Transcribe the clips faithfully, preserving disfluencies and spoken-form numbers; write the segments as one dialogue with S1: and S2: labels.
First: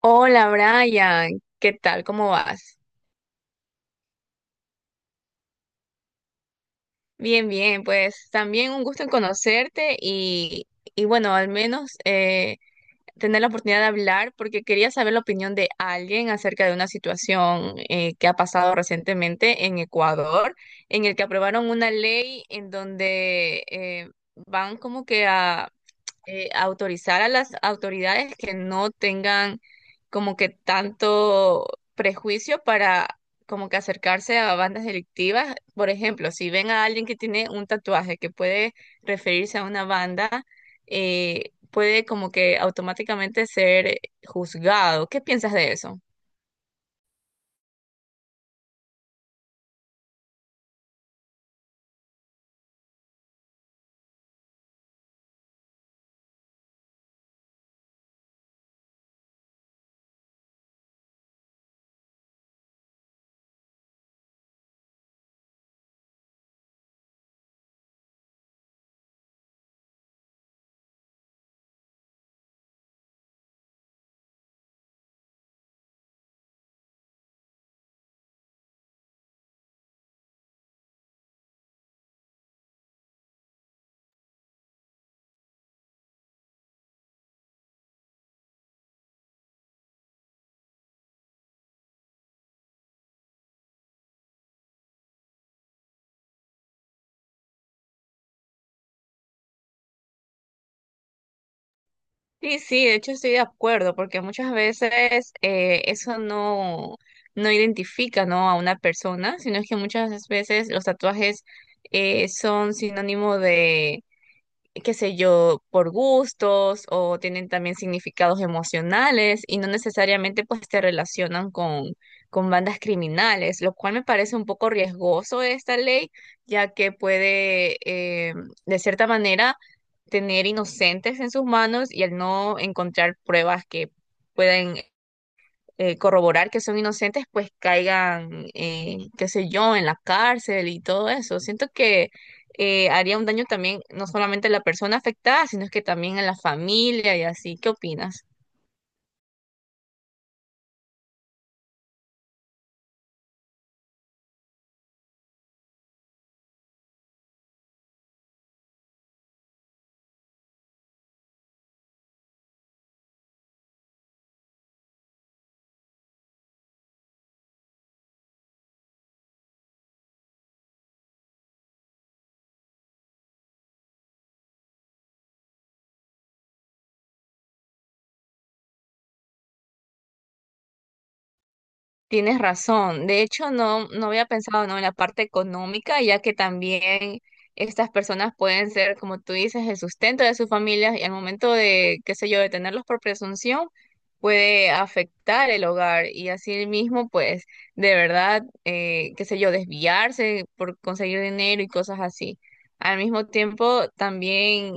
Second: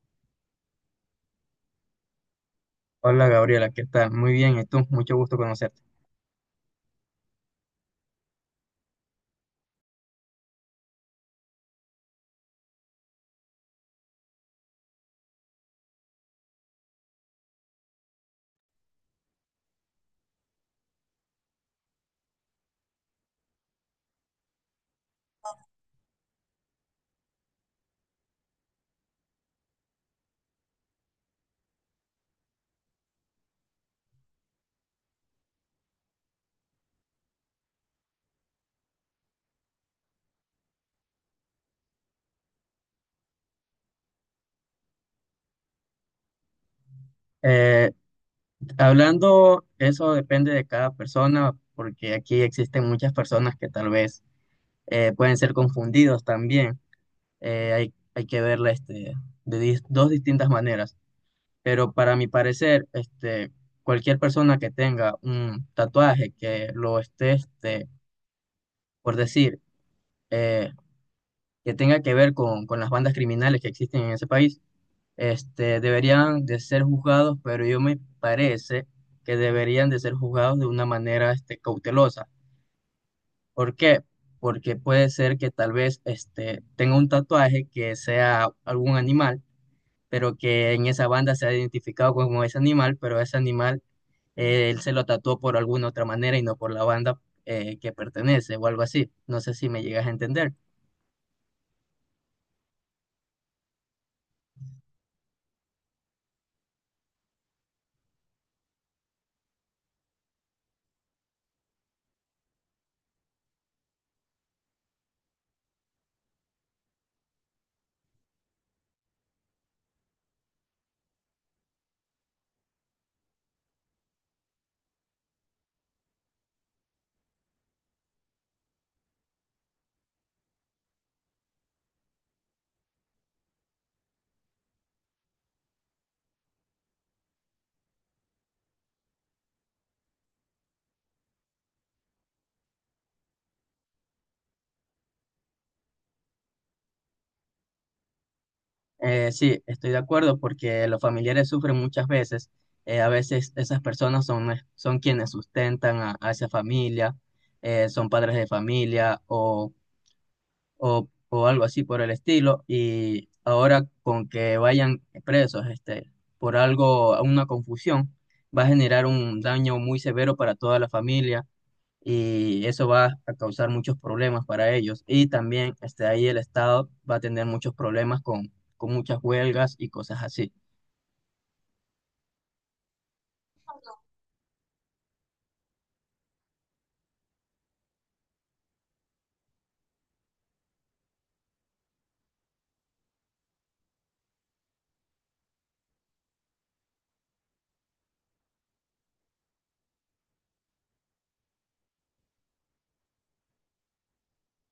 S1: Hola Brian, ¿qué tal? ¿Cómo vas?
S2: Hola Gabriela, ¿qué tal? Muy bien, ¿y tú? Mucho gusto conocerte.
S1: Bien, bien, pues también un gusto en conocerte y, y bueno, al menos eh, tener la oportunidad de hablar porque quería saber la opinión de alguien acerca de una situación eh, que ha pasado recientemente en Ecuador, en el que aprobaron una ley en donde eh, van como que a eh, autorizar a las autoridades que no tengan como que tanto prejuicio para como que acercarse a bandas delictivas. Por ejemplo, si ven a alguien que tiene un tatuaje que puede referirse a una banda, eh, puede como que automáticamente ser juzgado. ¿Qué piensas de eso?
S2: Eh, hablando, Eso depende de cada persona, porque aquí existen muchas personas que tal vez eh, pueden ser confundidos también. Eh, hay, hay que verla este, de dis- dos distintas maneras, pero para mi parecer, este, cualquier persona que tenga un tatuaje que lo esté, este, por decir, eh, que tenga que ver con, con las bandas criminales que existen en ese país, este, deberían de ser juzgados, pero yo me parece que deberían de ser juzgados de una manera, este, cautelosa. ¿Por qué? Porque puede ser que tal vez, este, tenga un tatuaje que sea algún animal, pero que en esa banda se ha identificado como ese animal, pero ese animal, eh, él se lo tatuó por alguna otra manera y no por la banda, eh, que pertenece o algo así. No sé si me llegas a entender.
S1: Sí, sí, de hecho estoy de acuerdo, porque muchas veces eh, eso no, no identifica, ¿no?, a una persona, sino que muchas veces los tatuajes eh, son sinónimo, qué sé yo, por gustos o tienen también significados emocionales y no necesariamente pues te relacionan con, con bandas criminales, lo cual me parece un poco riesgoso esta ley, ya que puede eh, de cierta manera tener inocentes en sus manos y al no encontrar pruebas que puedan eh, corroborar que son inocentes, pues caigan, eh, qué sé yo, en la cárcel y todo eso. Siento que eh, haría un daño también, no solamente a la persona afectada, sino que también a la familia y así. ¿Qué opinas?
S2: Eh, sí, estoy de acuerdo porque los familiares sufren muchas veces. Eh, a veces esas personas son, son quienes sustentan a, a esa familia, eh, son padres de familia o, o, o algo así por el estilo. Y ahora con que vayan presos este, por algo, una confusión, va a generar un daño muy severo para toda la familia y eso va a causar muchos problemas para ellos. Y también este, ahí el Estado va a tener muchos problemas con, con muchas huelgas y cosas así.
S1: Tienes razón. De hecho, no, no había pensado, ¿no?, en la parte económica, ya que también estas personas pueden ser, como tú dices, el sustento de sus familias y al momento de, qué sé yo, de tenerlos por presunción, puede afectar el hogar y así mismo, pues, de verdad, eh, qué sé yo, desviarse por conseguir dinero y cosas así. Al mismo tiempo, también,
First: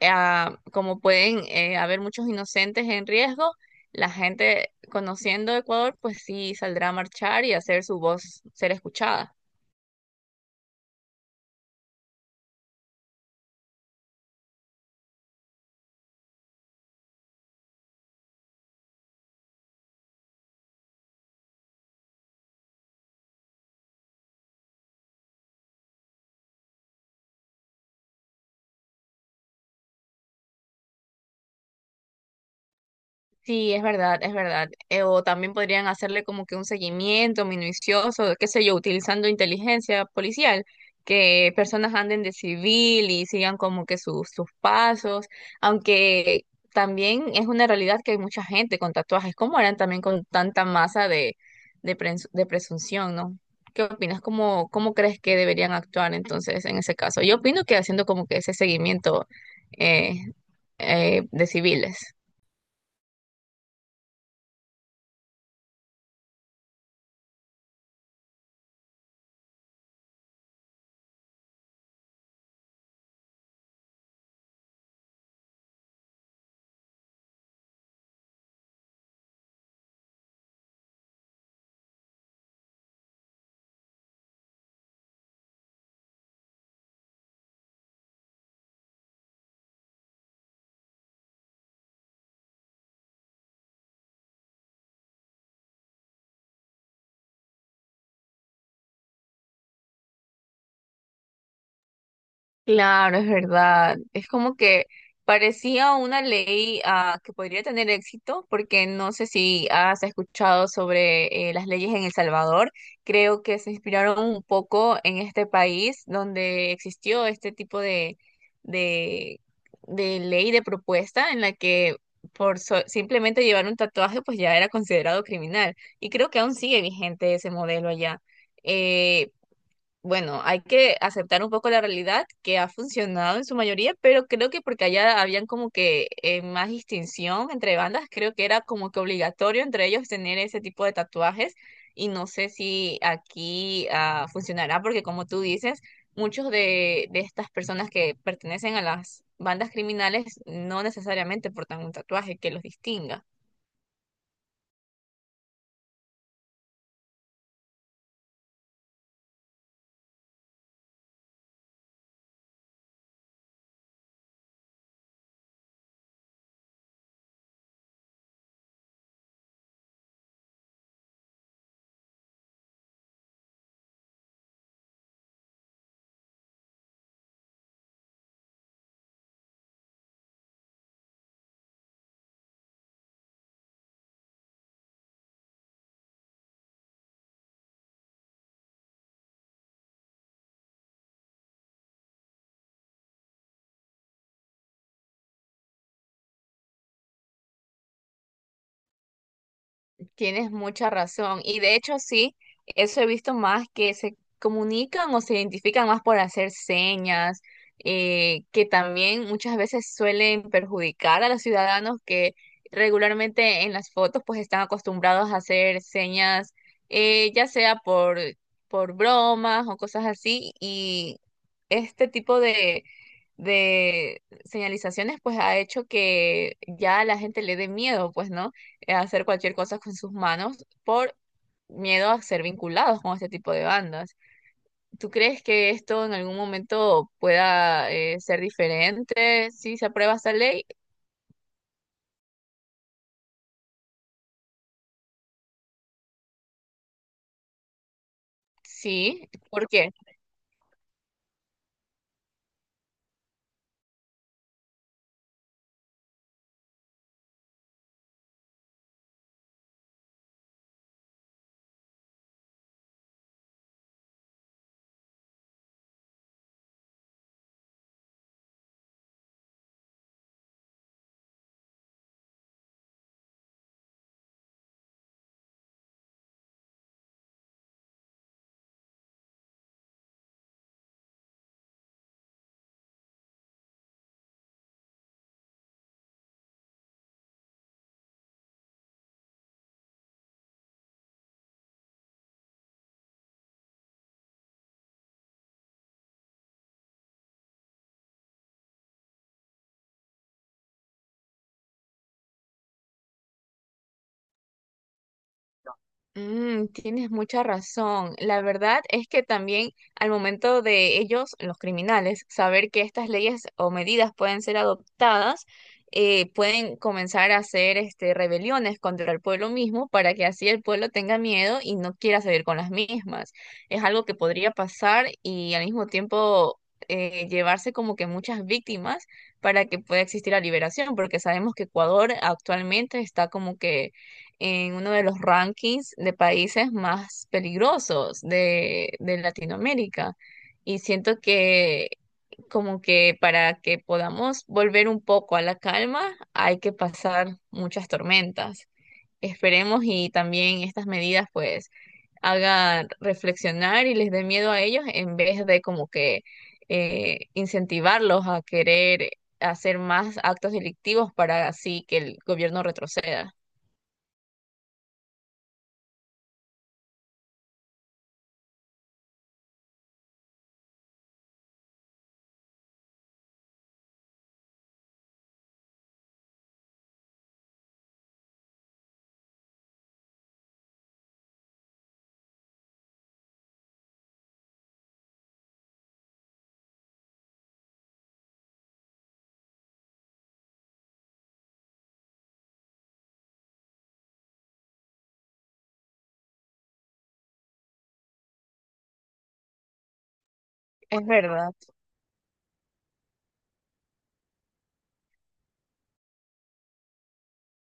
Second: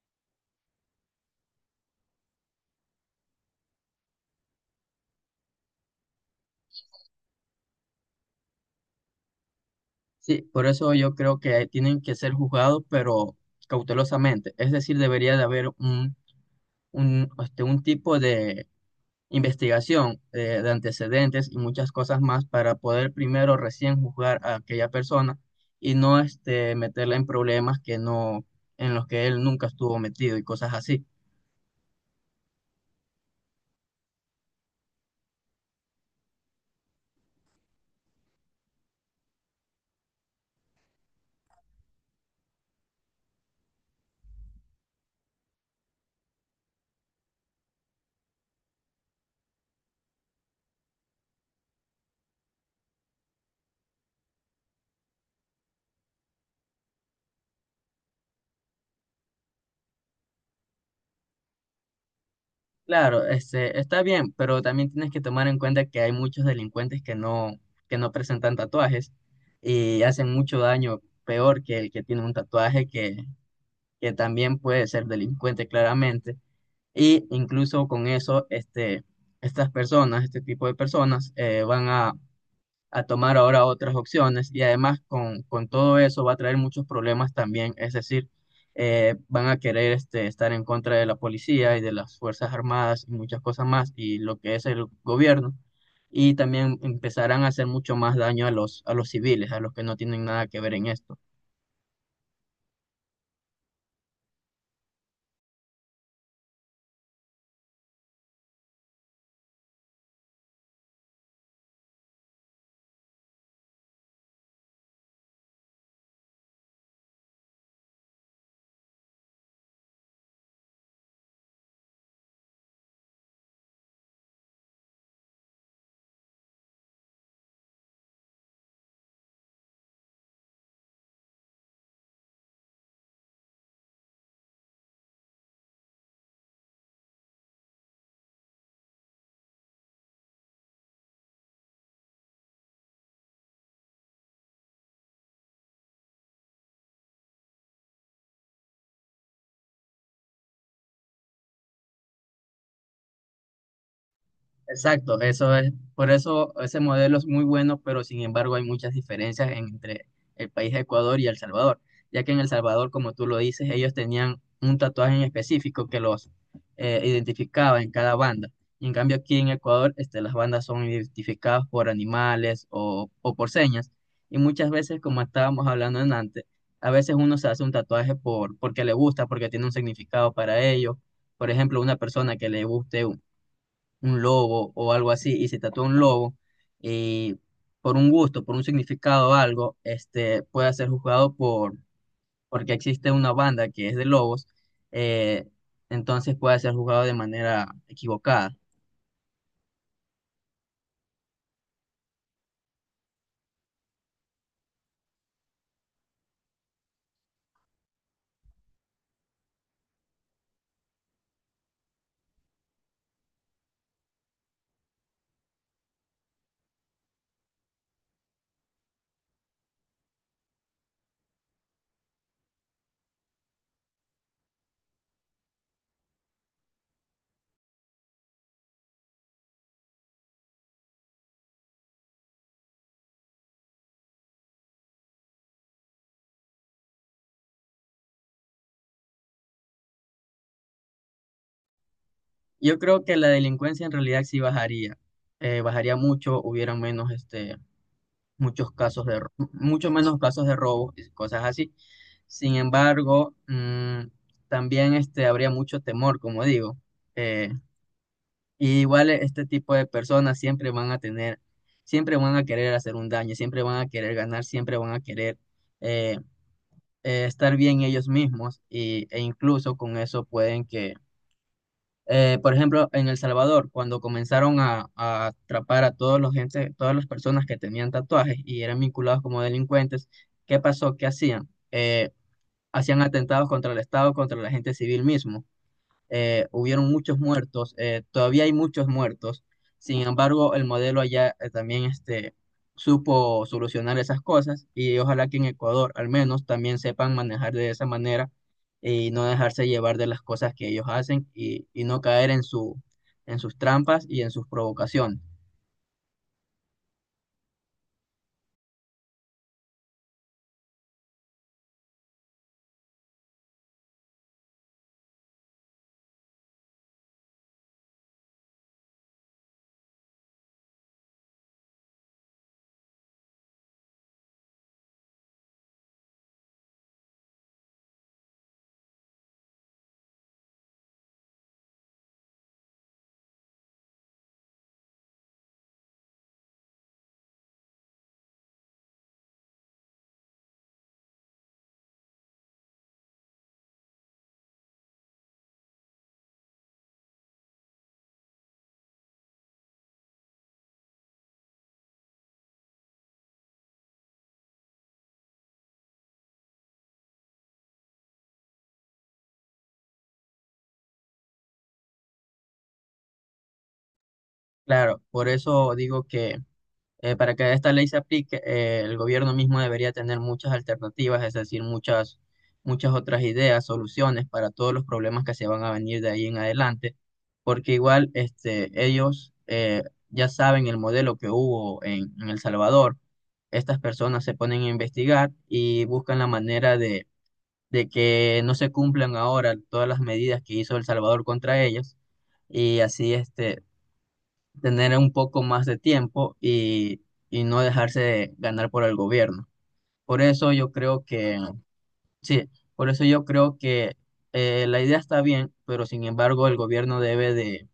S1: ah, como pueden eh, haber muchos inocentes en riesgo, la gente conociendo Ecuador, pues sí saldrá a marchar y hacer su voz ser escuchada.
S2: Sí, por eso yo creo que tienen que ser juzgados, pero cautelosamente. Es decir, debería de haber un, un, este, un tipo de investigación eh, de antecedentes y muchas cosas más para poder primero recién juzgar a aquella persona y no este, meterla en problemas que no, en los que él nunca estuvo metido y cosas así.
S1: Sí, es verdad, es verdad. Eh, o también podrían hacerle como que un seguimiento minucioso, qué sé yo, utilizando inteligencia policial, que personas anden de civil y sigan como que sus, sus pasos, aunque también es una realidad que hay mucha gente con tatuajes, como eran también con tanta masa de, de, prens- de presunción, ¿no? ¿Qué opinas? ¿Cómo, cómo crees que deberían actuar entonces en ese caso? Yo opino que haciendo como que ese seguimiento eh, eh, de civiles.
S2: Claro, este, está bien, pero también tienes que tomar en cuenta que hay muchos delincuentes que no, que no presentan tatuajes y hacen mucho daño, peor que el que tiene un tatuaje que, que también puede ser delincuente claramente. Y incluso con eso, este, estas personas, este tipo de personas, eh, van a a tomar ahora otras opciones y además con, con todo eso va a traer muchos problemas también, es decir, eh, van a querer este, estar en contra de la policía y de las Fuerzas Armadas y muchas cosas más y lo que es el gobierno y también empezarán a hacer mucho más daño a los, a los civiles, a los que no tienen nada que ver en esto.
S1: Claro, es verdad. Es como que parecía una ley ah, que podría tener éxito, porque no sé si has escuchado sobre eh, las leyes en El Salvador. Creo que se inspiraron un poco en este país donde existió este tipo de, de, de ley, de propuesta en la que por so- simplemente llevar un tatuaje pues ya era considerado criminal. Y creo que aún sigue vigente ese modelo allá. Eh, bueno, hay que aceptar un poco la realidad que ha funcionado en su mayoría, pero creo que porque allá habían como que eh, más distinción entre bandas, creo que era como que obligatorio entre ellos tener ese tipo de tatuajes y no sé si aquí ah, funcionará porque como tú dices, muchos de, de estas personas que pertenecen a las bandas criminales no necesariamente portan un tatuaje que los distinga.
S2: Exacto, eso es, por eso ese modelo es muy bueno, pero sin embargo hay muchas diferencias entre el país de Ecuador y El Salvador, ya que en El Salvador, como tú lo dices, ellos tenían un tatuaje en específico que los eh, identificaba en cada banda. Y en cambio aquí en Ecuador, este, las bandas son identificadas por animales o, o por señas. Y muchas veces, como estábamos hablando en antes, a veces uno se hace un tatuaje por, porque le gusta, porque tiene un significado para ellos. Por ejemplo, una persona que le guste un lobo o algo así y se tatúa un lobo y por un gusto, por un significado o algo, este, pueda ser juzgado por, porque existe una banda que es de lobos, eh, entonces puede ser juzgado de manera equivocada.
S1: Tienes mucha razón. Y de hecho, sí, eso he visto más, que se comunican o se identifican más por hacer señas, eh, que también muchas veces suelen perjudicar a los ciudadanos que regularmente en las fotos pues están acostumbrados a hacer señas, eh, ya sea por, por bromas o cosas así. Y este tipo de, de señalizaciones pues ha hecho que ya a la gente le dé miedo, pues, ¿no? eh, hacer cualquier cosa con sus manos por miedo a ser vinculados con este tipo de bandas. ¿Tú crees que esto en algún momento pueda eh, ser diferente si se aprueba esta ley?
S2: Yo creo que la delincuencia en realidad sí bajaría, eh, bajaría mucho, hubiera menos, este, muchos casos de,
S1: Sí,
S2: ro-
S1: ¿por qué?
S2: mucho menos casos de robos y cosas así. Sin embargo, mm, también este, habría mucho temor, como digo. eh, Y igual este tipo de personas siempre van a tener, siempre van a querer hacer un daño, siempre van a querer ganar, siempre van a querer eh, eh, estar bien ellos mismos y, e incluso con eso pueden que, eh, por ejemplo, en El Salvador, cuando comenzaron a, a atrapar a todos los gente, todas las personas que tenían tatuajes y eran vinculados como delincuentes, ¿qué pasó? ¿Qué hacían? Eh, hacían atentados contra el Estado, contra la gente civil mismo, eh, hubieron muchos muertos, eh, todavía hay muchos muertos. Sin embargo, el modelo allá eh, también este, supo solucionar esas cosas y ojalá que en Ecuador al menos también sepan manejar de esa manera y no dejarse llevar de las cosas que ellos hacen y, y no caer en su, en sus trampas y en sus provocaciones.
S1: Mm, tienes mucha razón. La verdad es que también al momento de ellos, los criminales, saber que estas leyes o medidas pueden ser adoptadas, eh, pueden comenzar a hacer este, rebeliones contra el pueblo mismo para que así el pueblo tenga miedo y no quiera salir con las mismas. Es algo que podría pasar y al mismo tiempo eh, llevarse como que muchas víctimas para que pueda existir la liberación, porque sabemos que Ecuador actualmente está como que en uno de los rankings de países más peligrosos de, de Latinoamérica. Y siento que como que para que podamos volver un poco a la calma hay que pasar muchas tormentas. Esperemos y también estas medidas pues hagan reflexionar y les dé miedo a ellos en vez de como que eh, incentivarlos a querer hacer más actos delictivos para así que el gobierno retroceda.
S2: Claro, por eso digo que Eh, para que esta ley se aplique, eh, el gobierno mismo debería tener muchas alternativas, es decir, muchas, muchas otras ideas, soluciones para todos los problemas que se van a venir de ahí en adelante, porque igual este, ellos eh, ya saben el modelo que hubo en, en El Salvador. Estas personas se ponen a investigar y buscan la manera de, de que no se cumplan ahora todas las medidas que hizo El Salvador contra ellas y así este, tener un poco más de tiempo y, y no dejarse ganar por el gobierno. Por eso yo creo
S1: Es
S2: que,
S1: verdad.
S2: sí, por eso yo creo que eh, la idea está bien, pero sin embargo el gobierno debe de,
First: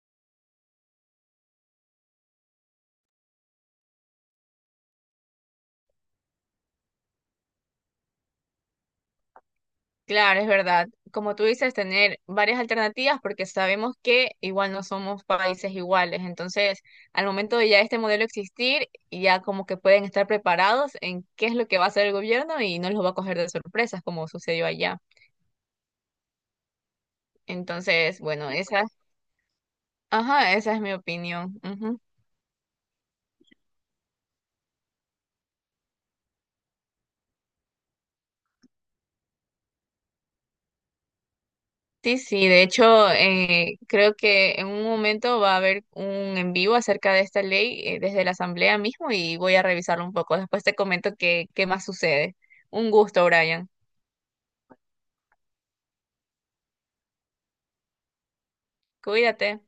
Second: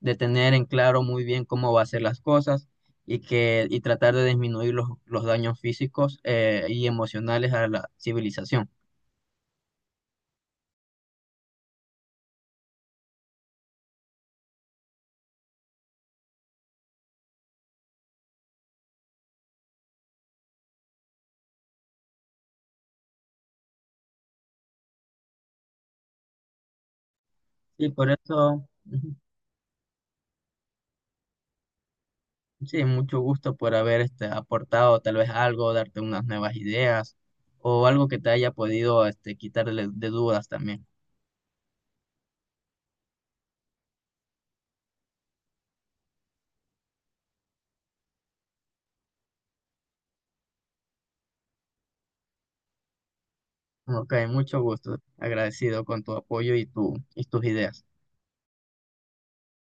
S2: de tener en claro muy bien cómo va a hacer las cosas y, que, y tratar de disminuir los, los daños físicos eh, y emocionales a la civilización.
S1: Claro, es verdad. Como tú dices, tener varias alternativas porque sabemos que igual no somos países iguales. Entonces, al momento de ya este modelo existir, ya como que pueden estar preparados en qué es lo que va a hacer el gobierno y no los va a coger de sorpresas como sucedió allá.
S2: Sí, por
S1: Entonces, bueno,
S2: eso...
S1: esa,
S2: ujú.
S1: ajá, esa es mi opinión. Ujú.
S2: Sí, mucho gusto por haber este, aportado tal vez algo, darte unas nuevas ideas o algo que te haya podido este, quitar de, de dudas también.
S1: Sí, sí, de hecho, eh, creo que en un momento va a haber un en vivo acerca de esta ley eh, desde la Asamblea mismo y voy a revisarlo un poco. Después te comento qué, qué más sucede. Un gusto, Brian.
S2: Ok, mucho gusto. Agradecido con tu apoyo y, tu, y tus ideas.
S1: Cuídate.